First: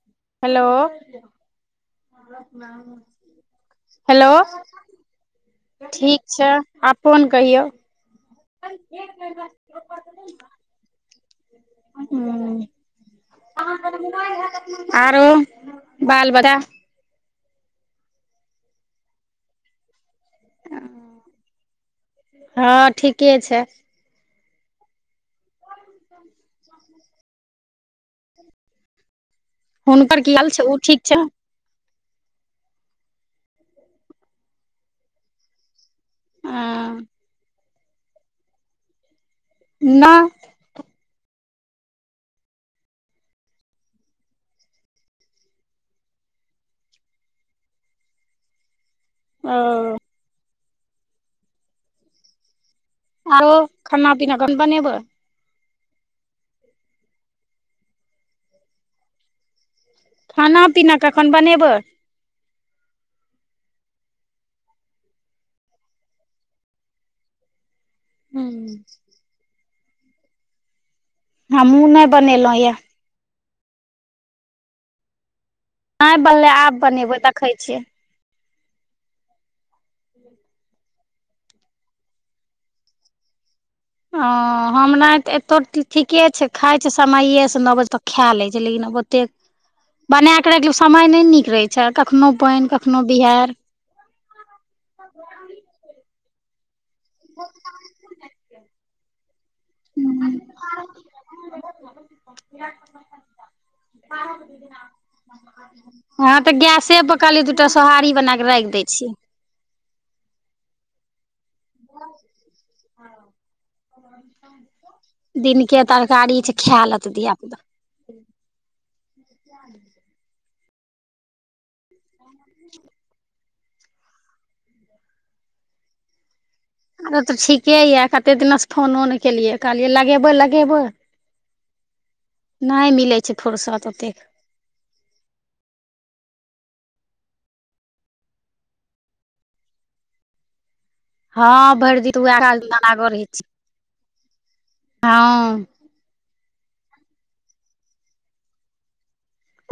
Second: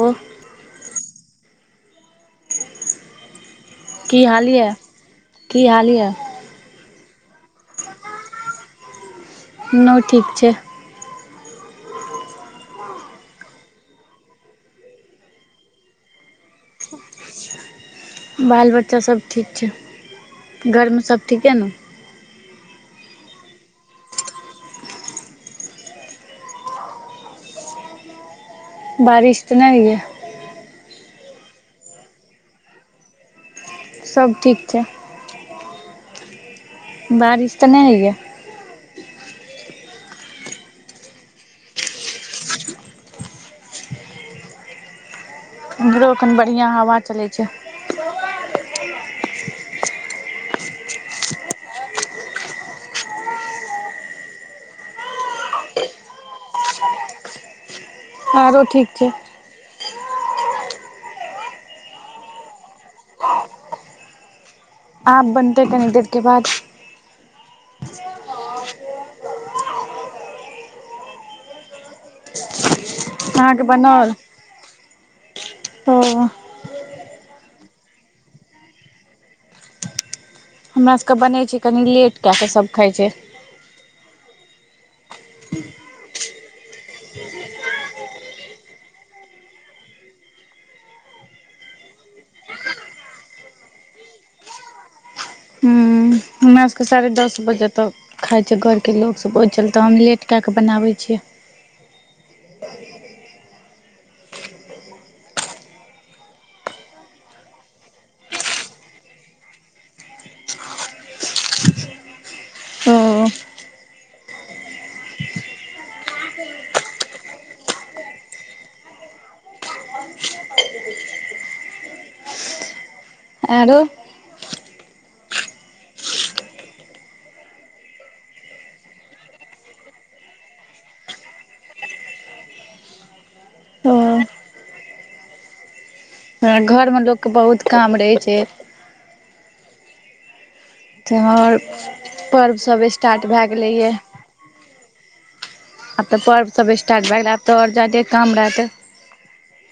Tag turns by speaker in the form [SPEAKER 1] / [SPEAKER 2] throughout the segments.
[SPEAKER 1] व।
[SPEAKER 2] हेलो।
[SPEAKER 1] की
[SPEAKER 2] हेलो
[SPEAKER 1] हाल यऽ की हाल यऽ
[SPEAKER 2] ठीक छै अपन फोन कहियौ [unintelligible]
[SPEAKER 1] नहि ठीक छै।
[SPEAKER 2] ह। आरो बाल बाद।
[SPEAKER 1] बाल बच्चा सभ ठीक छै घरमे सभ ठीके ने
[SPEAKER 2] हँ ठीके छै। [inaudible] ह
[SPEAKER 1] बारिश तऽ नहि होइए
[SPEAKER 2] हुनकर की हाल छै उ ठीक छै
[SPEAKER 1] सब ठीक छै
[SPEAKER 2] हाॅं
[SPEAKER 1] बारिश तऽ नै होए या
[SPEAKER 2] ना
[SPEAKER 1] इमहरो अखन बढ़िआँ हवा चलै छै
[SPEAKER 2] ओ आओ खाना पीना कम बानेबय
[SPEAKER 1] आरो ठीक छै
[SPEAKER 2] खाना पीना कखन बनेबै
[SPEAKER 1] आप बनतै कनी देर के बाद
[SPEAKER 2] हँ हमहुँ नइ बनेलहुॅं यऽ
[SPEAKER 1] अहाँके बनोल
[SPEAKER 2] [unintelligible] बनलै आब बनेबै देखै छियै
[SPEAKER 1] हमरा सभके बनै छै कनि लेट कए कऽ सभ खाइ छै
[SPEAKER 2] ओ हमरा तऽ एतऽ ठीके छै खाइ छै समयएसँ नओ बजे तक खा लै छै लेकिन [unintelligible] तेक बनाकऽ राखि लिय समय नहि नीक रहै छै कखनो पैन कखनो बिहैर
[SPEAKER 1] हमराासके साढ़े दस बजे तक खाइ छैिय घरके लोक सब ओहि चल तऽ हम लेट कए
[SPEAKER 2] हँ
[SPEAKER 1] कऽ बनाबै छियै [inaudible]
[SPEAKER 2] हँ तऽ गैसे पर कहलियै दू टा सोहारी बना कऽ रैख दै छियै
[SPEAKER 1] ओ
[SPEAKER 2] [inaudible] [unintelligible] दिनके तरकारी छै खाय लेत धिया पुता [inaudible] [inaudible]
[SPEAKER 1] आरो
[SPEAKER 2] अरो तऽ ठीके यऽ कतेक दिनासँ फोनो नै केलियै कहलियै लगेबै लगेबै नाय मिलै छै फुरसत
[SPEAKER 1] ओ
[SPEAKER 2] ओतेक
[SPEAKER 1] हं घर मे लोक के बहुत काम रहै छै त्यौहार
[SPEAKER 2] हँ भैर दिन त उएह काज
[SPEAKER 1] पर्वसभ
[SPEAKER 2] रहै
[SPEAKER 1] स्टार्ट भए
[SPEAKER 2] छै
[SPEAKER 1] गेलैए
[SPEAKER 2] हँ
[SPEAKER 1] आब तऽ पर्व सब स्टार्ट भए गेलै आब तऽ ओर जादे काम रहते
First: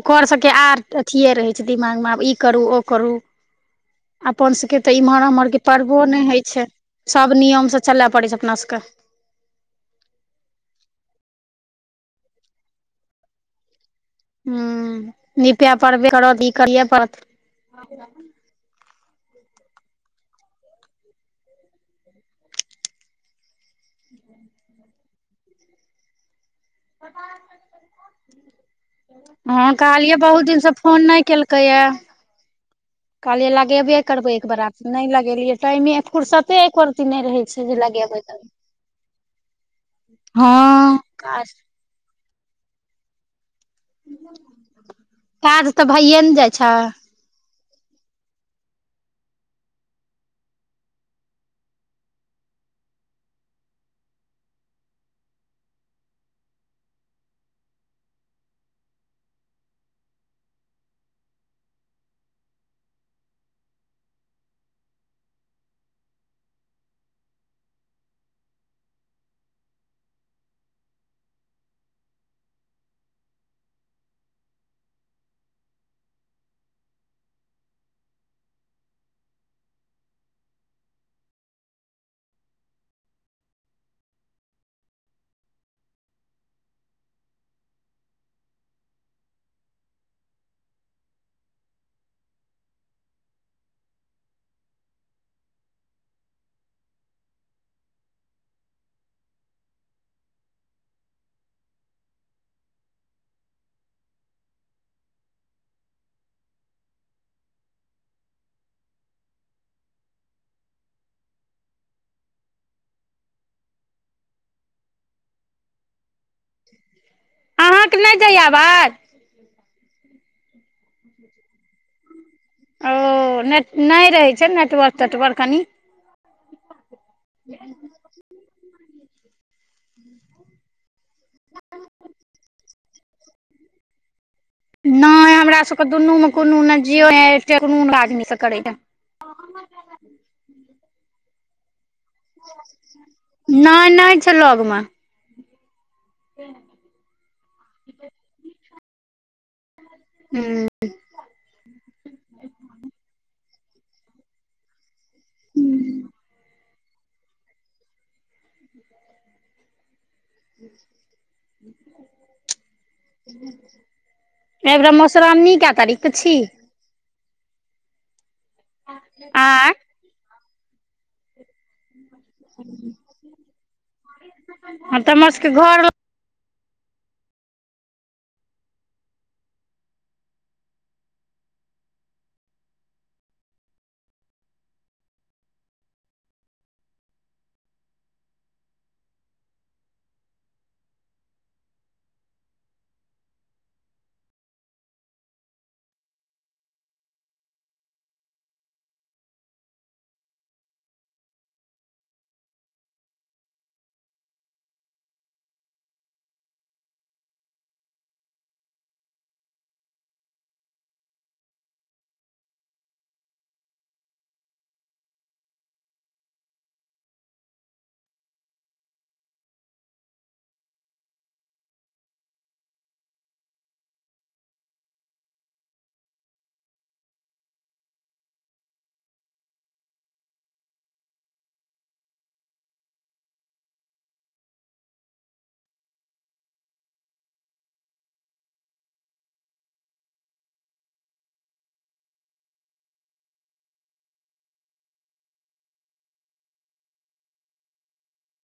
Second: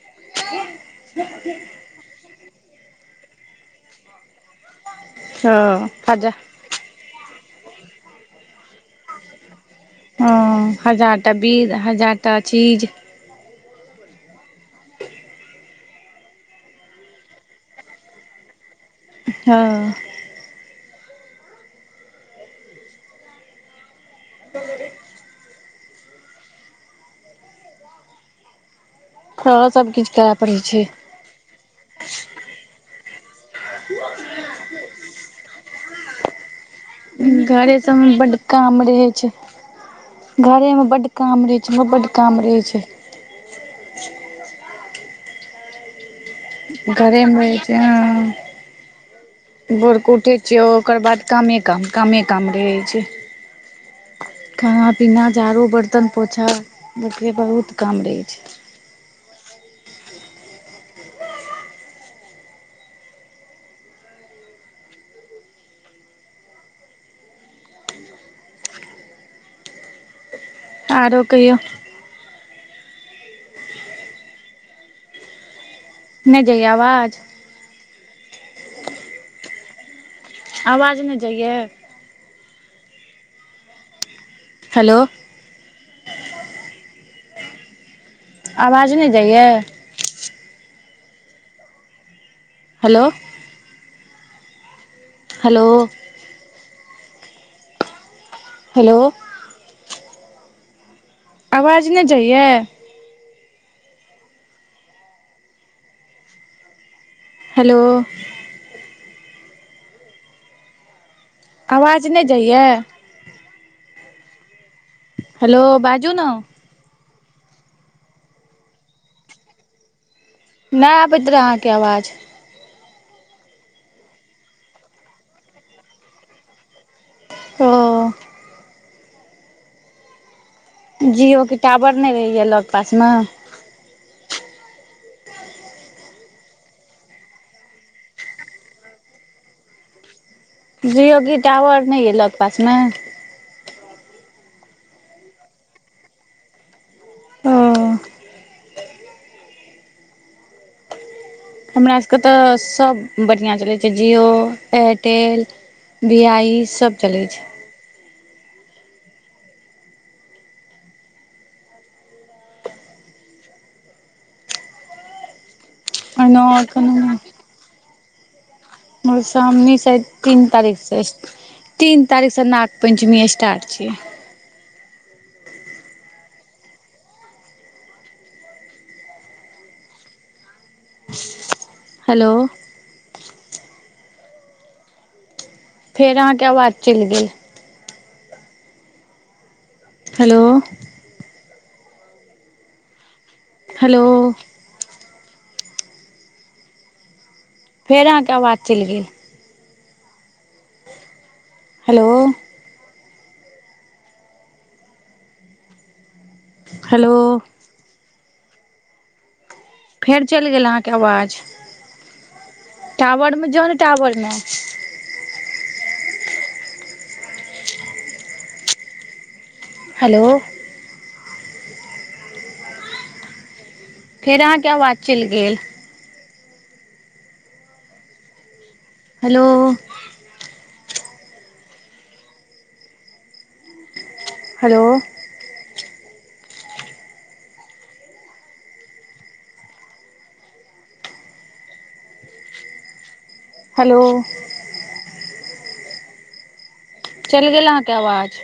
[SPEAKER 2] कर सबके आर अथियए रहै छै दिमागमे आब ई करू ओ करू अपन सबके तऽ इम्हर उम्हरके
[SPEAKER 1] हँ
[SPEAKER 2] पर्वो नहि
[SPEAKER 1] हजार
[SPEAKER 2] होइ छै सब नियमसँ चलय पड़ैत छै अपना सबके
[SPEAKER 1] हॅं हजार टा बिध हजार टा चीज
[SPEAKER 2] हुॅं निपय पड़बे करत ई कर पड़त [unintelligible]
[SPEAKER 1] हँ
[SPEAKER 2] [inaudible] [inaudible] [inaudible] प। हँ
[SPEAKER 1] सभकिछु
[SPEAKER 2] कहलियै
[SPEAKER 1] करय
[SPEAKER 2] बहुत
[SPEAKER 1] पड़ै
[SPEAKER 2] दिनसँ
[SPEAKER 1] छै
[SPEAKER 2] फोन नहि केलकैए। कहलियै लगेबे करबै एक बरा नहि लगेलियै टाइमे फुरसते एकर
[SPEAKER 1] घरे सभमे बड काम रहै छै घरे मे
[SPEAKER 2] हँ
[SPEAKER 1] बड़ काम रहे छै बड़ बड़ काम रहे छै।
[SPEAKER 2] यार त भइए ने जाइ छै
[SPEAKER 1] घरेमे रहै छै ह। भोर क उठै छियै ओकर बाद कामे काम कामे काम रहै छै। खाना पीना, झाड़ू, बर्तन, पोछा देखै बहुत काम रहै छै। आरो कहियौ। नहि जइय आवाज। आवाज नहि जाइयए। हेलो। आवाज नहि जाइए। हेलो। Hello hello. आवाज नहि जाइयए। हेलो आवाज नहि जाइयए हेलो, बाजू न
[SPEAKER 2] अहाँकेँ नहि जाइयए आवाज [unintelligible]
[SPEAKER 1] नहि आबैत रहे अहाँकेँ आवाज।
[SPEAKER 2] ओ ने नहि रहै छै नेटवर्क तेटवर्क कनि।
[SPEAKER 1] ओ। जीओ कऽ टावर नहि रहैया लग पास मे
[SPEAKER 2] नहि हमरा सभके दुनू मे कोनो ने जिओ, एयरटेल आदमी करे ह [unintelligible]
[SPEAKER 1] जिओ के टावर नहि हैं लग पास मे
[SPEAKER 2] नहि नहि छै लग पास में
[SPEAKER 1] ओ
[SPEAKER 2] [unintelligible] ह।
[SPEAKER 1] हमरा सभके तऽ सभ बढ़िआ चलै छै जिओ, एयरटेल बिआइ सभ चलै छै।
[SPEAKER 2] [inaudible] एहिबरा मशराम नि कऽ तारख
[SPEAKER 1] आनो।
[SPEAKER 2] आँय
[SPEAKER 1] मधुश्रावनी सैयद तीन तारीख सँ। तीन तारीख सँ नाग पञ्चमी स्टार्ट छै।
[SPEAKER 2] ह तऽ हमर सभके घर
[SPEAKER 1] हेलो। फेर अहाँकेँ आवाज चलि गेल। हेलो। हेलो। फेर अहाँकेँ आवाज चलि गेल हेलो हेलो फेर चलि गेल अहाँकेँ आवाज। टावरमे जाउ ने टाॉवरमे हेलो फेर अहाँकेँ आवाज चलि गेल हेलो। हेलो। हेलो। चलि गेल अहाँकेँ आवाज।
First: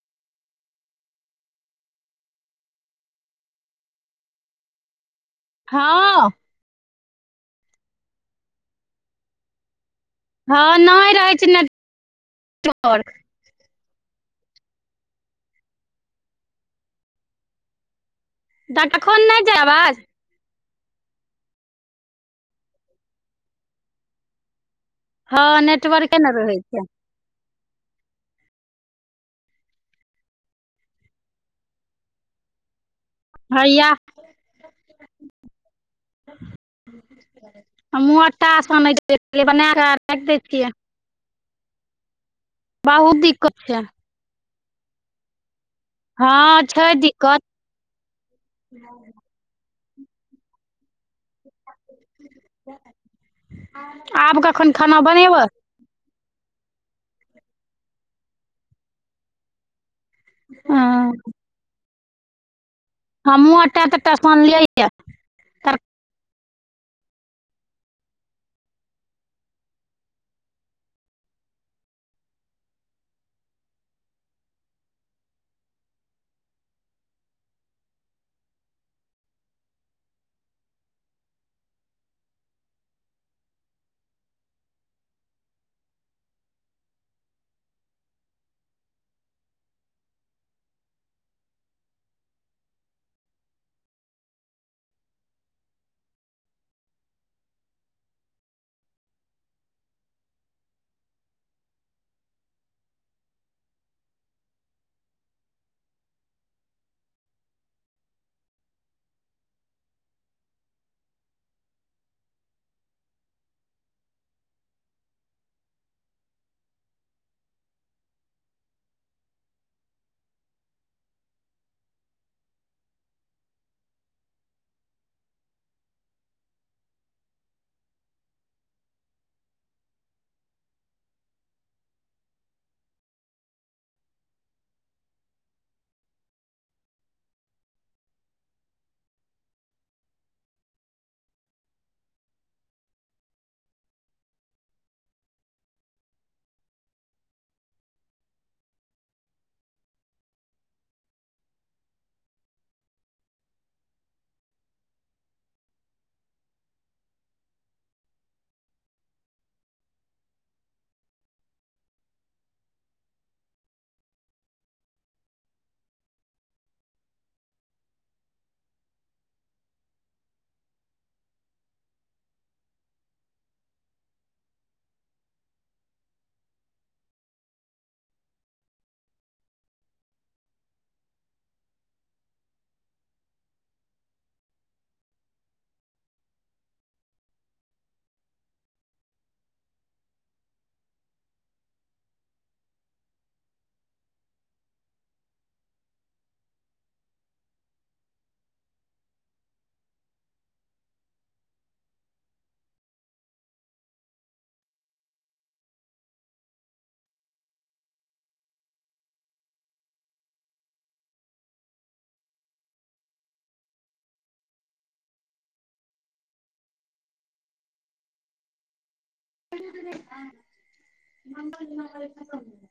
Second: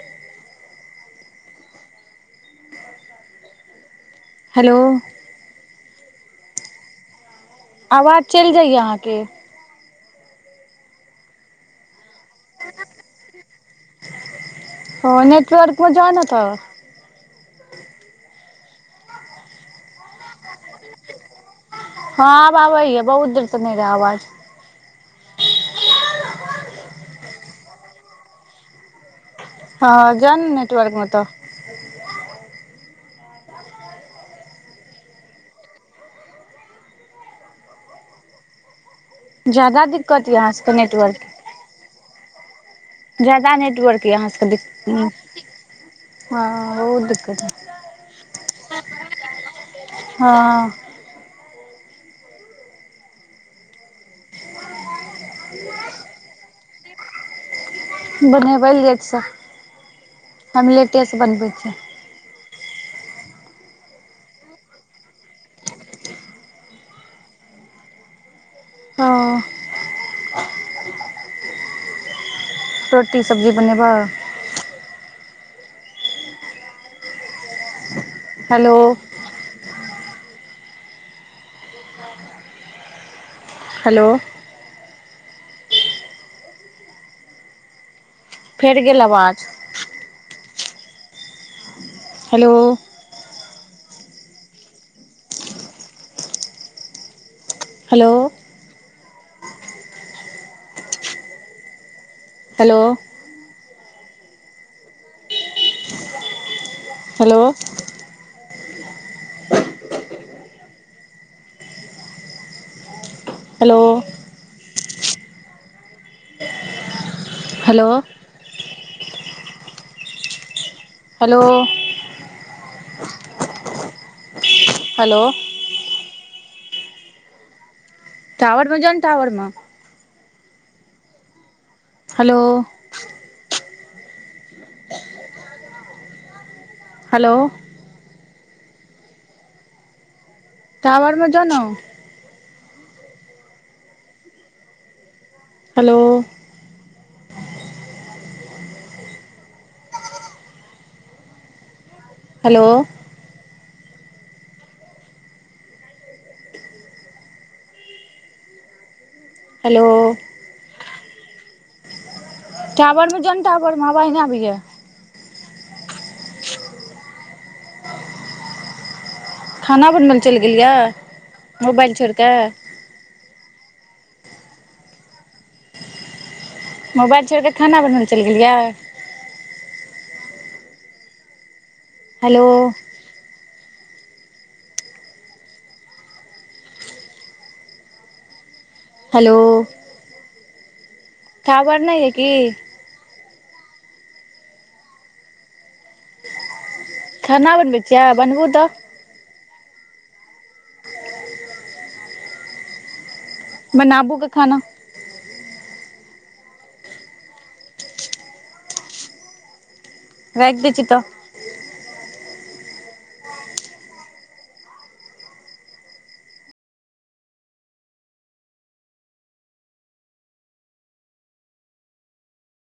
[SPEAKER 1] हेलो।
[SPEAKER 2] हँ
[SPEAKER 1] आवाज चलि जाइया अहाँकेँ
[SPEAKER 2] हँ नहि रहैत छै नेट वर्क
[SPEAKER 1] ओ नेटवर्क मे जोना तो।
[SPEAKER 2] डटा खन नहि छै आवाज
[SPEAKER 1] ह हँ आब आबै बहुत देर स नै रहिये आवाज
[SPEAKER 2] हँ नेटवर्के के नहि रहै छै।
[SPEAKER 1] हँ जान नेटवर्क मे तऽ।
[SPEAKER 2] हाइय हमहुँ आटा सनै छै बना
[SPEAKER 1] ज्यादा
[SPEAKER 2] कऽ राखि
[SPEAKER 1] दिक्कत यऽ
[SPEAKER 2] दै
[SPEAKER 1] अहाँ सबके
[SPEAKER 2] छिय
[SPEAKER 1] नेटवर्क
[SPEAKER 2] बहुत
[SPEAKER 1] जादा
[SPEAKER 2] दिक्कत छै
[SPEAKER 1] नेटवर्क यहाँ सभ ह
[SPEAKER 2] हँ छै
[SPEAKER 1] बहुत दिक्कत ह। हँ।
[SPEAKER 2] ह। आब कखन खाना ब
[SPEAKER 1] [unintelligible] बनेबै लेट से हम
[SPEAKER 2] हँ
[SPEAKER 1] लेटेसँ बनबै छि
[SPEAKER 2] हमहूँ एटा तटा सुनलियै ह।
[SPEAKER 1] ह। रोटी सब्जी बनेब हेलो। हेलो। फेर गेल आवाज hello. Hello. Hello. Hello. Hello. Hello. Hello. Hello. Tower मे जउ ने टावर मे हेलो। हेलो। टावर मे जो ना। हेलो हेलो हेलो टावर मे जोन टावर मे अवाज न आबै हियै। खाना बनबै लए चलि गेल यऽ मोबाइल छोड़िके मोबाइल छोड़िके खाना बनबैल चलि गेलियै? हेलो। हेलो टावेर नय यै की खाना बनबै छियै बनबू तऽ। बनाबू ग खाना राखि दै छी तऽ
[SPEAKER 2] म म [unintelligible] कम [inaudible]